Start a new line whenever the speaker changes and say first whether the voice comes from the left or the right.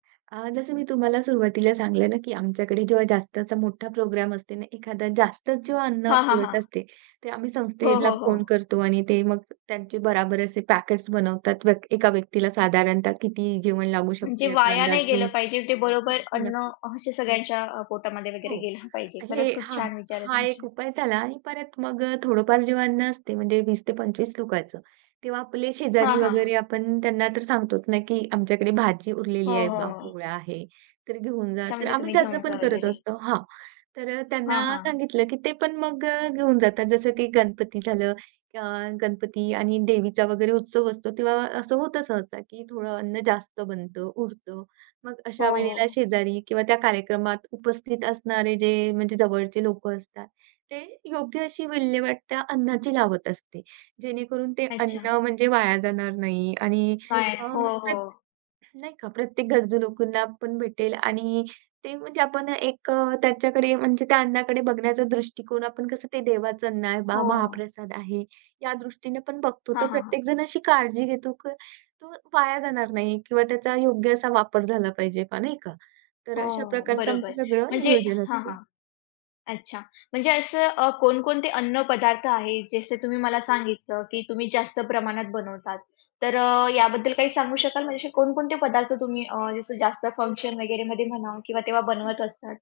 right: अ, जसं मी तुम्हाला सुरुवातीला सांगितलं ना, की आमच्याकडे जेव्हा जास्त असा मोठा प्रोग्राम असतो ना, एखादा जास्तच जेव्हा अन्न
left: हां, हां,
right: उरत
left: हां.
right: असते, ते आम्ही
left: हो,
right: संस्थेला
left: हो, हो.
right: फोन करतो आणि ते मग त्यांचे बराबर असे पॅकेट्स बनवतात, व्यक्ती एका व्यक्तीला साधारणतः किती जेवण लागू
left: म्हणजे
right: शकते याचा
left: वाया नाही
right: अंदाज
left: गेलं
right: घेऊन.
left: पाहिजे, ते बरोबर,
right: नक्की,
left: अन्न
right: नक्की.
left: असे सगळ्यांच्या अ, पोटामध्ये वगैरे
right: हो,
left: गेलं पाहिजे.
right: हे
left: खरंच, खूप
right: हां,
left: छान विचार आहेत
right: हा एक
left: तुमचे.
right: उपाय झाला आणि परत मग अ, थोडंफार जे अन्न असते, म्हणजे 20 ते 25 लोकांचं तेव्हा आपले
left: हां,
right: शेजारी
left: हां, हां.
right: वगैरे, आपण त्यांना तर सांगतोच ना, की आमच्याकडे भाजी
left: हो,
right: उरलेली आहे
left: हो,
right: बा,
left: हो.
right: पोळ्या आहे, तर घेऊन जा.
left: अच्छा,
right: तर
left: म्हणजे
right: आम्ही
left: तुम्ही
right: त्याच
left: घेऊन जा
right: पण करत
left: वगैरे.
right: असतो हां, तर अ,
left: हां,
right: त्यांना
left: हां.
right: सांगितलं, की ते पण मग अ, घेऊन जातात. जसं की गणपती झालं अ, गणपती आणि देवीचा वगैरे उत्सव असतो, तेव्हा असं होतं सहसा, की थोडं अन्न जास्त बनतं, उरतं मग
left: हो,
right: अशा वेळेला
left: हो.
right: शेजारी किंवा त्या कार्यक्रमात उपस्थित असणारे जे म्हणजे जवळचे लोकं असतात, ते योग्य अशी विल्हेवाट त्या अन्नाची लावत असते, जेणेकरून ते
left: अच्छा.
right: अन्न म्हणजे वाया जाणार नाही. आणि
left: वाया,
right: अं,
left: हो,
right: प्र
left: हो.
right: नाही का, प्रत्येक गरजू लोकांना पण भेटेल आणि ते म्हणजे आपण एक अ, त्याच्याकडे, म्हणजे त्या अन्नाकडे बघण्याचा दृष्टीकोन, आपण कसं ते देवाचं अन्न आहे बा,
left: हो.
right: महाप्रसाद आहे या दृष्टीने पण बघतो,
left: हां,
right: तर
left: हां, हां.
right: प्रत्येक जण अशी काळजी घेतो, की तो वाया जाणार नाही किंवा त्याचा योग्य असा वापर झाला पाहिजे बा नाही का. तर अशा
left: हो,
right: प्रकारचं
left: बरोबर.
right: आमचं सगळं
left: म्हणजे
right: नियोजन
left: हां,
right: असते.
left: हां. अच्छा, म्हणजे असं अ, कोणकोणते अन्न पदार्थ आहेत, जसं तुम्ही मला सांगितलं की तुम्ही जास्त प्रमाणात बनवतात, तर अ, याबद्दल काही सांगू शकाल म्हणजे कोणकोणते पदार्थ तुम्ही अ, जसं जास्त फंक्शन वगैरे मध्ये म्हणा किंवा तेव्हा
right: हं,
left: बनवत
right: हं.
left: असतात?